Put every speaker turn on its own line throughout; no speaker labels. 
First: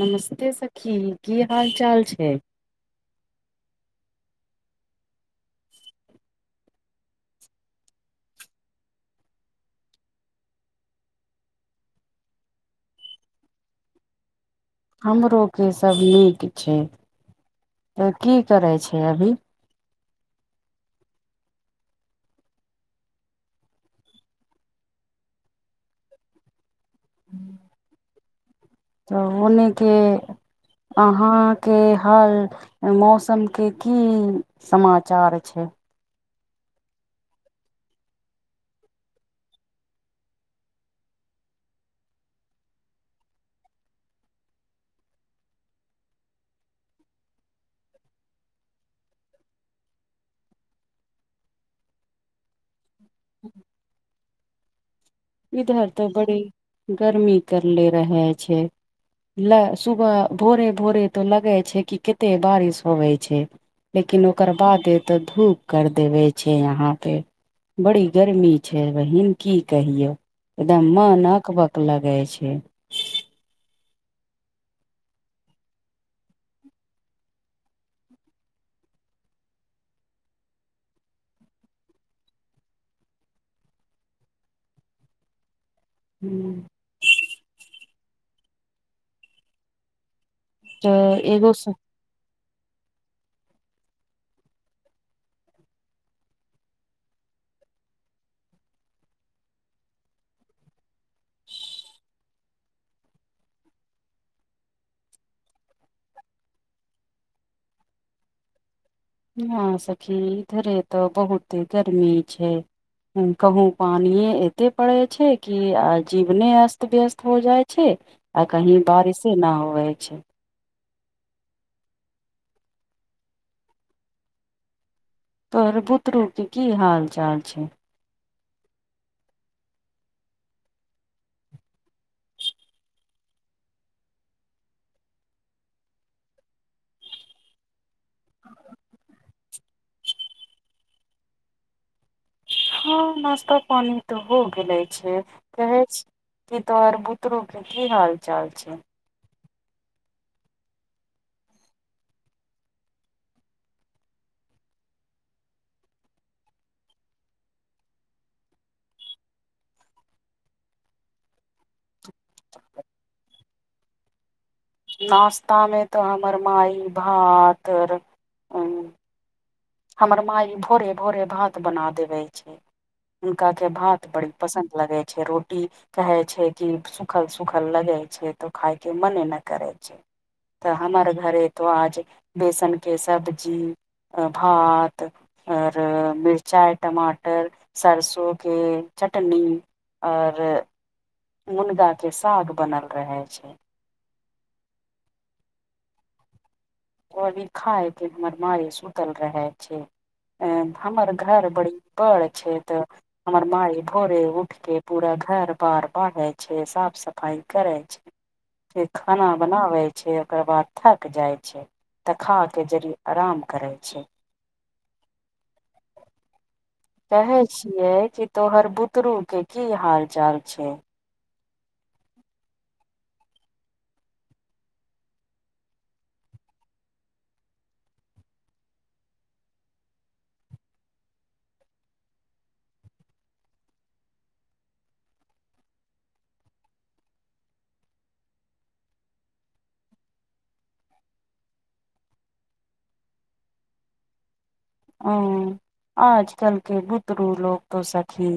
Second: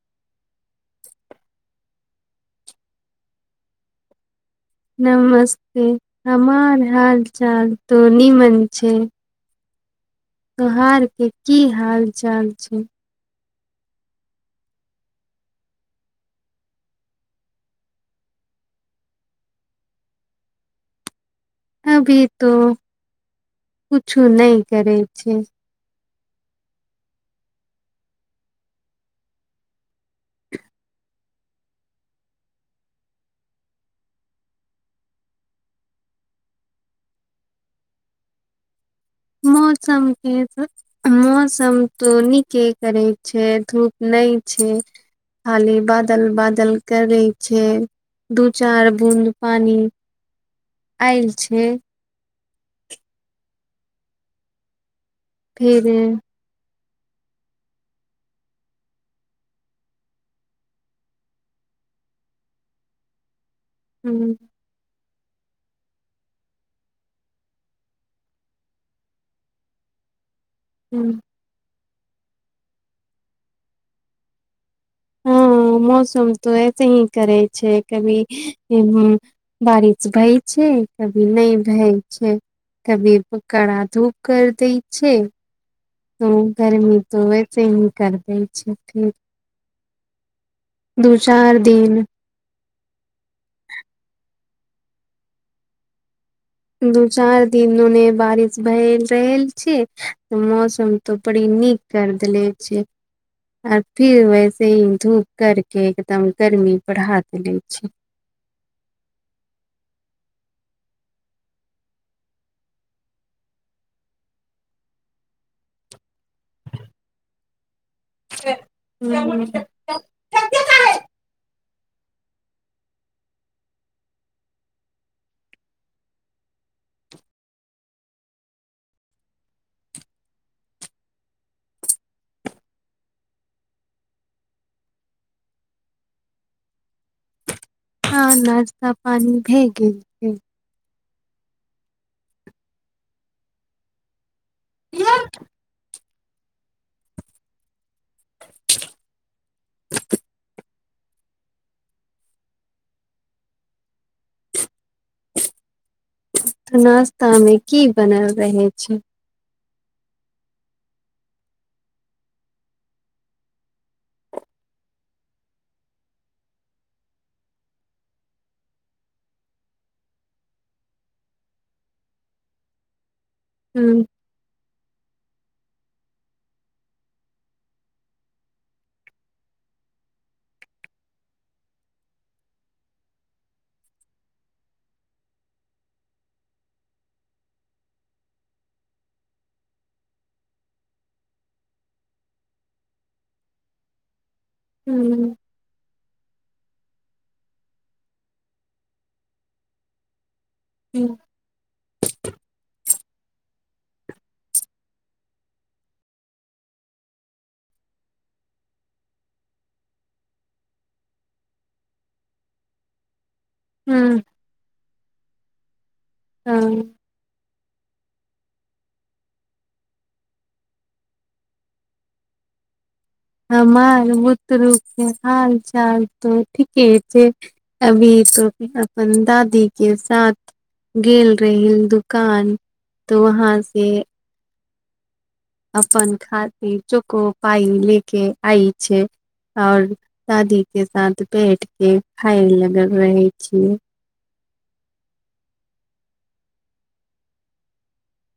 नमस्ते सखी की हाल चाल छै
नमस्ते हमर हाल चाल तोनी मन छै तोहार के की हाल चाल छै
हमरो के सब नीक छै तऽ की करै छै अभी
अभी तो कुछु नहि करै छै
तऽ उनेके अ यहां के हाल मौसम के की समाचार छै
मौसम के छै मौसम तो नीके करै छै धूप नहि छै खाली बादल बादल करै छै दू चार बूद पानी आयल छै
इधर तऽ बड़ी गर्मी करले रहै छै लै सुबह भोरे भोरे तो लगे छै कि कते बारिश होवे छै लेकिन
फेर
ओकर बाद ए तऽ धूप कर देवे छै यहाँ पे बड़ी गर्मी छै बहिन की कहियो एकदम मन अकबक लगे छै
हँ मौसम तऽ ऐसे ही करै छै कभी बारिश भए छै कभी नहि भए छै कभी कड़ा धूप कर दै छै हूंम्म
तऽ
गर्मी तऽ ओवव ही कर दै छै दू
एगो
चार दिन दू चार दिन ओने बारिश भए रहल छै मौसम तो बड़ी नीक करदले छै आर फिर वैसे ही धूप कर के एकदम गर्मी बढ़ा देेले छी
यहं सखी इधरे तऽ बहुते गर्मी छै कहूँ पानियें एते पड़े छै कि आ जीवने अस्त व्यस्त हो जाइ छै आ कहीँ बारिशे नहि होवै छै
हम्म।
तोहर बुतरू के की हाल चाल छै।
हँ नाश्ता पानी भए गेल छै
हँ नश्ता पानी तऽ हो गेले छै कहे की तोहर बुतरू के की हाल चाल छै।
[inaudible] तऽ नास्ता मे की बनल रहै छै।
[inaudible] नास्ता मे तऽ हमर माइ भात र उ हमर माई भोरे भोरे भात बना देवे छै, हुनका के
हूँ
भात बड़ी पसन्द लगै छै रोटी कहै छै कि सुखल सुखल लगे छै तऽ खायके मने ने करै छै। तऽ हमर घरे तो आज बेसन के सब्जी अ भात आर मिर्चाय, टमाटर, सरसों के चटनी। आर मुनगा के साग बनल रहै छै।
हूं
कोबी खाय के हमर माइ सुतल रहै छै, ए
हूँ
हमर घर बड़ी पर छै त हमर माइ भोरे उठ के पूरा घर बार बाहरे छै, साफ सफाई करै छै। फिर खाना बनाबै छै, ओकर बाद थक जाय छै। त खा के जरी अराम करै छै।
हूँ हाँ।
कहै छियै जे तोहर बुतरू के की हाल चाल छै।
हमर बुतरु के हाल चाल तऽ ठीके छै। अभी तो अपन दादी के साथ गेल रहीयैन दुकान तऽ वहाँ से अपन खातिर चोको पाइ ले के आइ छै। और दादी के साथ बैठ के खाय लगल रहै छीयै।
आऊं आजकल के बुतरू लोक तो सखी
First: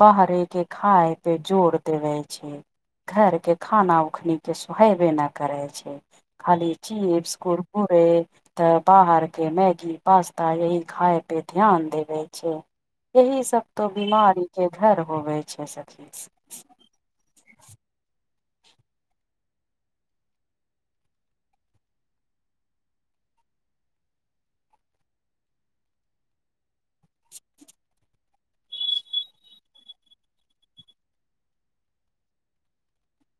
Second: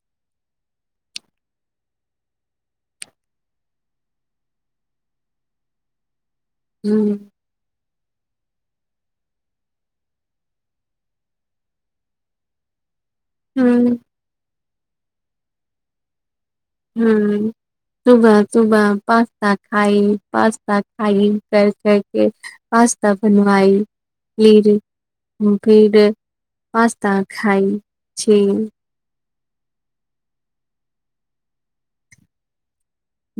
बाहरे के खाय पे जोड़ देबे छै। घर के खाना उखनी के सोहैबे न करै छै। खाली
हूँ
चीप्स, कुरकुरे त बाहर के मैगी, पास्ता यही खाय पे ध्यान देबे छै, इही सब तो
हूँ
बीमारी के घर होवै छै सखी।
हूं सुबह सुबह पास्ता खाइ, पास्ता खाइ कर कर के पास्ता बनवाई फिर [unintelligible] पास्ता खाई छी।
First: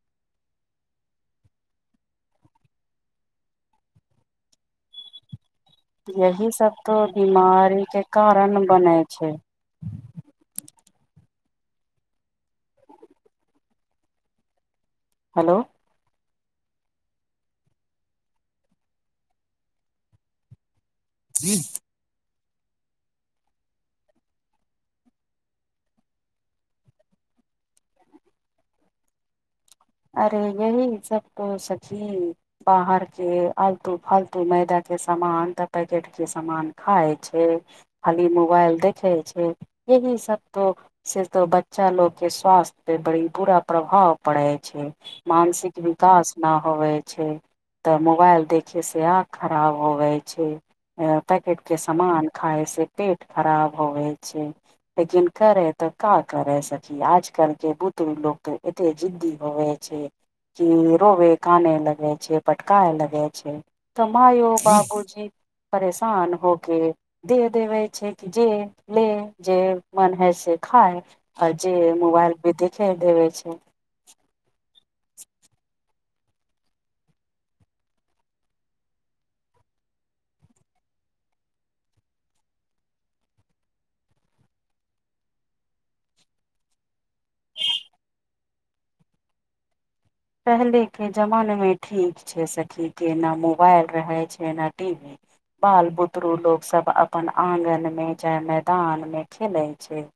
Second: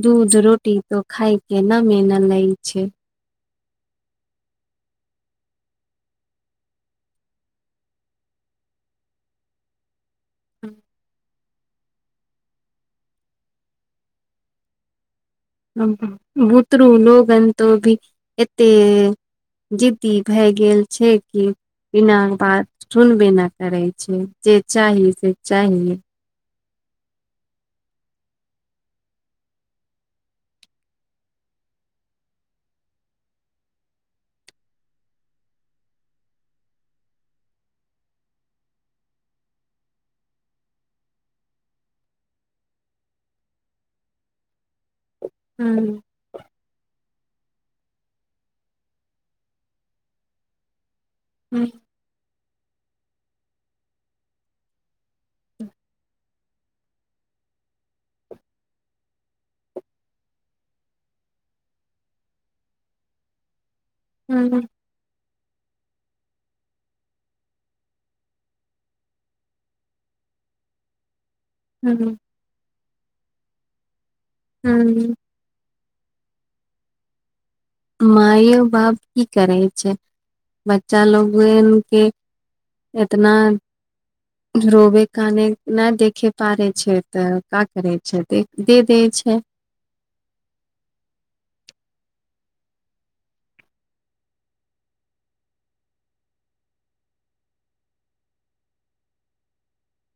दूध रोटी तो खायके नामे न लै छै।
यही सब तो बीमारी के कारण बनैऽ छै।
[inaudible]
हेलो।
हूं बुतरू लोगन तो भी एते जिद्दी भाय गेल छै। कि बिना बात सुनबे ना करै छै जे चाही से चाही।
अरे यही सब तो सखी बाहर के आलतू फालतू मैदा के समान तऽ पैकेट के समान खाय छै। खाली मोबाइल देखै छै। यही सब तो से तो बच्चा लोग के स्वास्थ्य पे बड़ी बुरा प्रभाव पड़ेऽ छै
हूँ
मानसिक विकास। ना होबै छै तऽ मोबाइल देखै से आँख खराब होबैय छै, ए पैकेट
हूँ
के समान खाय से पेट खराब होबय छै। लेकिन करे तऽ का करे सखी आजकल केँ बुदरु लोको तऽ एते जिद्दी। होबे छै की रोबे काने लगे छै पटकाए लगे छै। तऽ मायो
हूँ
बाबू जी परेशान होके। दे देबे छै कि जे ले जे मन है से खाय। अ जे
हूँ
मोबाइल पे दिखे दबे छै।
हूँ। माइयो बाप की करै छै बच्चा लोगेन केँ। एतना। रोबे काने नहि देखे पारे छै त का करै छै दे देै छै।
पहिलेके जमानेमे ठीक छै सखी केँ ना मोबाइल रहै छै न टी वी। बाल बुतरु लोग सब अपन आंगन मे चाहे मैदान मे खेले छै।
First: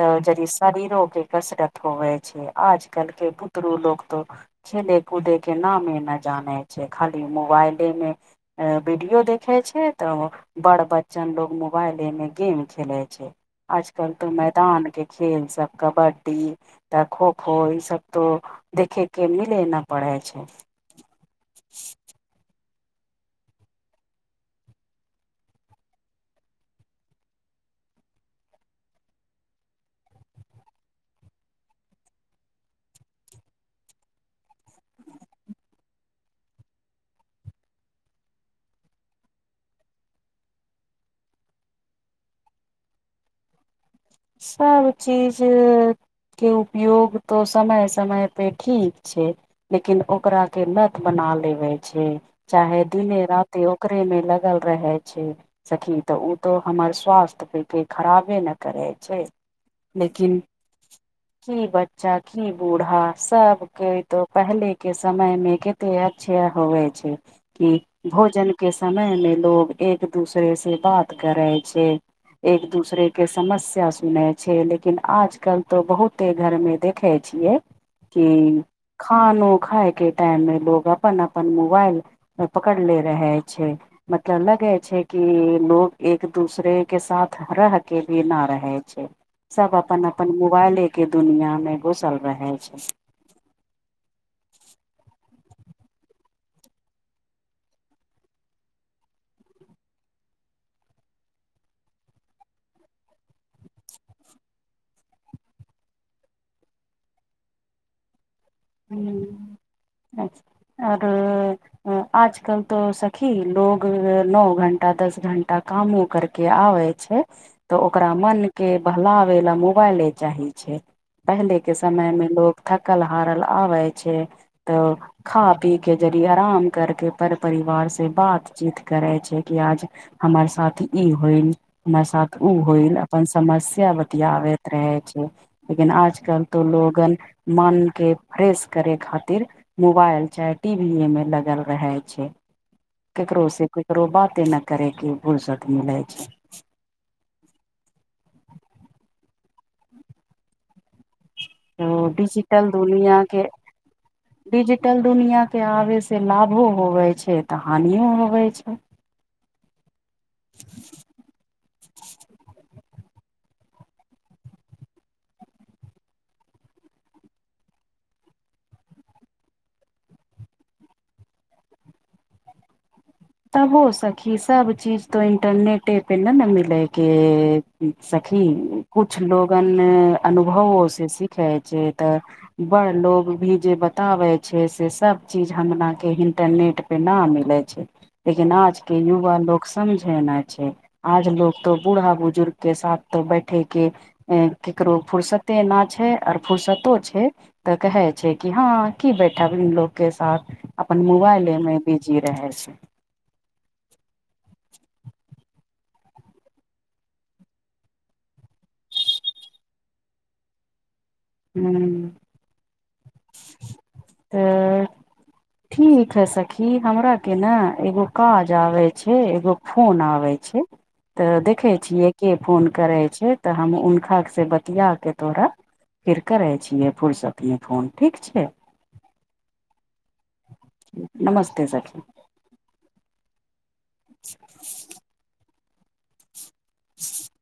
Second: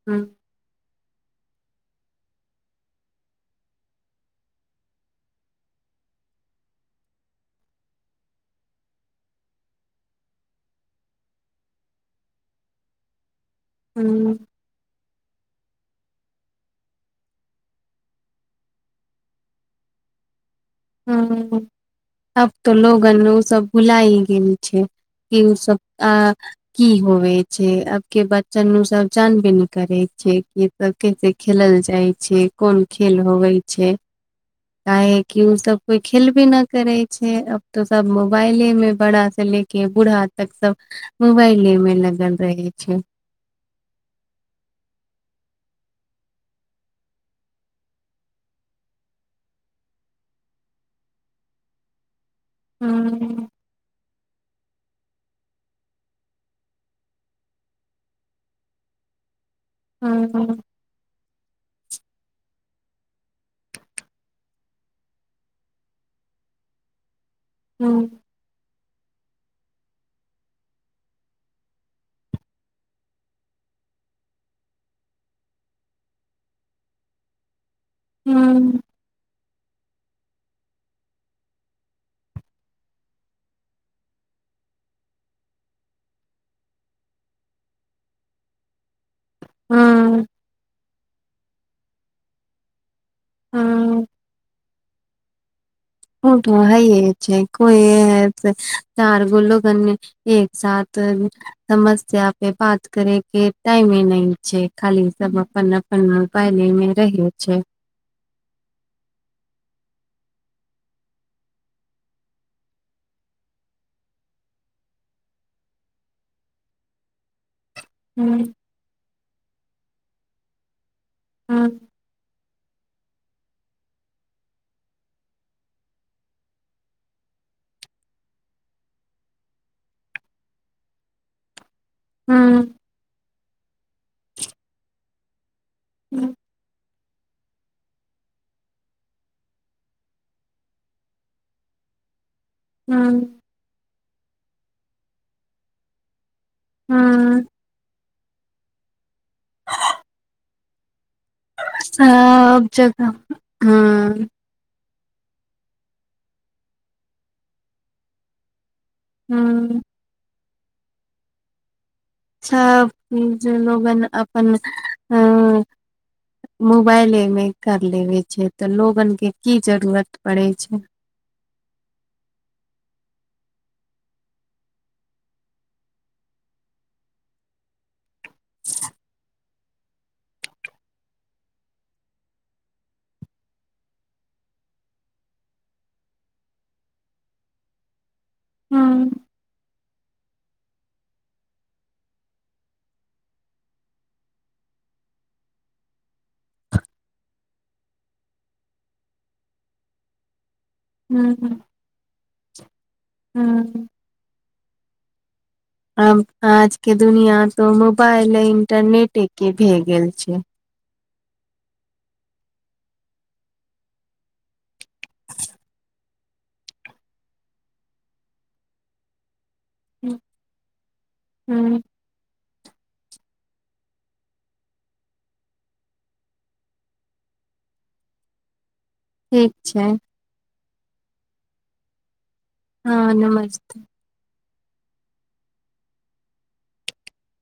तऽ जरी शरीरो केँ कसरत होवेय छै आजकल केँ बुतरू लोग। तो खेले कूदे केँ नामे न जानै छै खाली मोबाइले मे। ए वीडियो देखे छै तऽ ओ। बड़ बच्चन लोग मोबाइले मे गेम खेलै छै आजकल तो
ह
मैदान केँ। खेेल सब कबड्डी तऽ खो खो ई सब तो। देखे केँ मिले नऽ परे छै।
हूँ अब तो लोगन उ सब भुलाइ गेल छै। की उ सभ आ। की होवे छै अब केँ बच्चन उ सब जानबे न करे छै कि सब कैसे खेलल जाइ छै कोन खेल होवे छै काहे की। की उ सब कोई खेलबे नऽ करै छै अब तो सब मोबाइले मे बड़ा से ले केँ बूढ़ा। तक सब मोबाइले मे लगल रहै छै।
सब चीज। केँ उपयोग तो समय समय पे ठीक छै। लेकिन ओकरा केँ लत बना लेबे छै चाहे दिने
हूँ
रात। ति ओकरे मे लगल रहे छै। सखी त ओ त हमर स्वास्थ्य पेकेँ खराबे न करैत। छै
हूँ
लेकिन।
हूँ
की बच्चा की बूढ़ा सबकेँ तो पहले केँ समय मे के। ते अच्छा होबे छै कि भोजन। के समय मे लोग एक दूसरे से बात करै छै। एक दूसरे केँ समस्य। या सुनै छै लेकिन आजकल तो बहुते घर मे देखै छियै। कि
हूँ
खानो खाय केँ टाइम मे लोग अपन अपन मोबाइल। पकड़ले रहै छै। मतलब लगै छै कि लोग एक दूसरे केँ साथ रह केँ भी ना रहे। रहे छै सब अपन
हूँ
अपन मोबाइले केँ दुनिया मे घुसल रहै छै।
हँ। ओ तो हइये छै कोइ ऐ हेतै से चार गो लोगन मे। एक साथ। समस्या पे बात करे केँ टाइमे नै छै खाली सब अपन अप। अपन मोबइले मे रहै छै।
ह आओर। आजकल तो सखी लोग नओ घण्टा दस घंटा कामो करके आबए। छै। त ओकरा
हूँ
मन के बहलावे ला मोबाइले चाही छै पहिले
हूँ
के समय मे लोग। थकल हारल आबै छै त खा पी के जदि आराम करके पर परिवार से बातचीत करै छै कि आज। हमर साथ ई होइल हमर साथ उ
हूँ
होइल अपन सा समस्या बतियाबैत रहै छै लेकिन
हूँ
आजकल तऽ लोगन मनके फ्रेश करे खातिर मोबाइल चाहे टीवी ए में लगल रहे छै
हूँ
ककरोे से ककरो बाते नहि करे के फुर्सत मीलै छै
हूँ
ओ
सब
डिजिटल
जगह
दुनिया के
हँ
डिजिटल दुनिआ के आबै से लाभो होबै छै तऽ हानिओ होबै छै
हूँ अच्छा जे लोगन अपन अ मोबाइलेमे कर लेबे छै तऽ लोगने की जरूरत पड़ैत छै
तबो सखी सब चीज तो इंटरनेटे पे ने ने मिलयके सखी किछु लोगन अनुभवोसँ सीखै छै तऽ बड़ लोग भी जे बताबै छै से सब चीज हमरा के इंटरनेट न मिलै छै लेकिन आज के
हँ
युवा लोक समझै ना छै आज लोग तो बूढ़ा बुजुर्ग के साथ त बैठेके ककरो फुर्सते ना छै आओर फुुरसतो छै तऽ कहै छै कि हँ की बैठबलोग के साथ अपन मोबाइले मे बिजी रहे छै
हूँ आब आज के दुनिया तो मोबाइल आ इंटरनेट के भे गेल छै
हू तऽ कखे सखी हमरा के ने एगो काज आबे छै एगो फोन आबै छै तऽ देखै
हँ
छीयै के फोन करै छै तऽ हम हुनका से बतिया के तोरा फेर करै छियै फुरसतमे फोन ठीक छै
ठीक छै
नमस्ते सखी
हँ नमस्ते
[inaudible] [inaudible]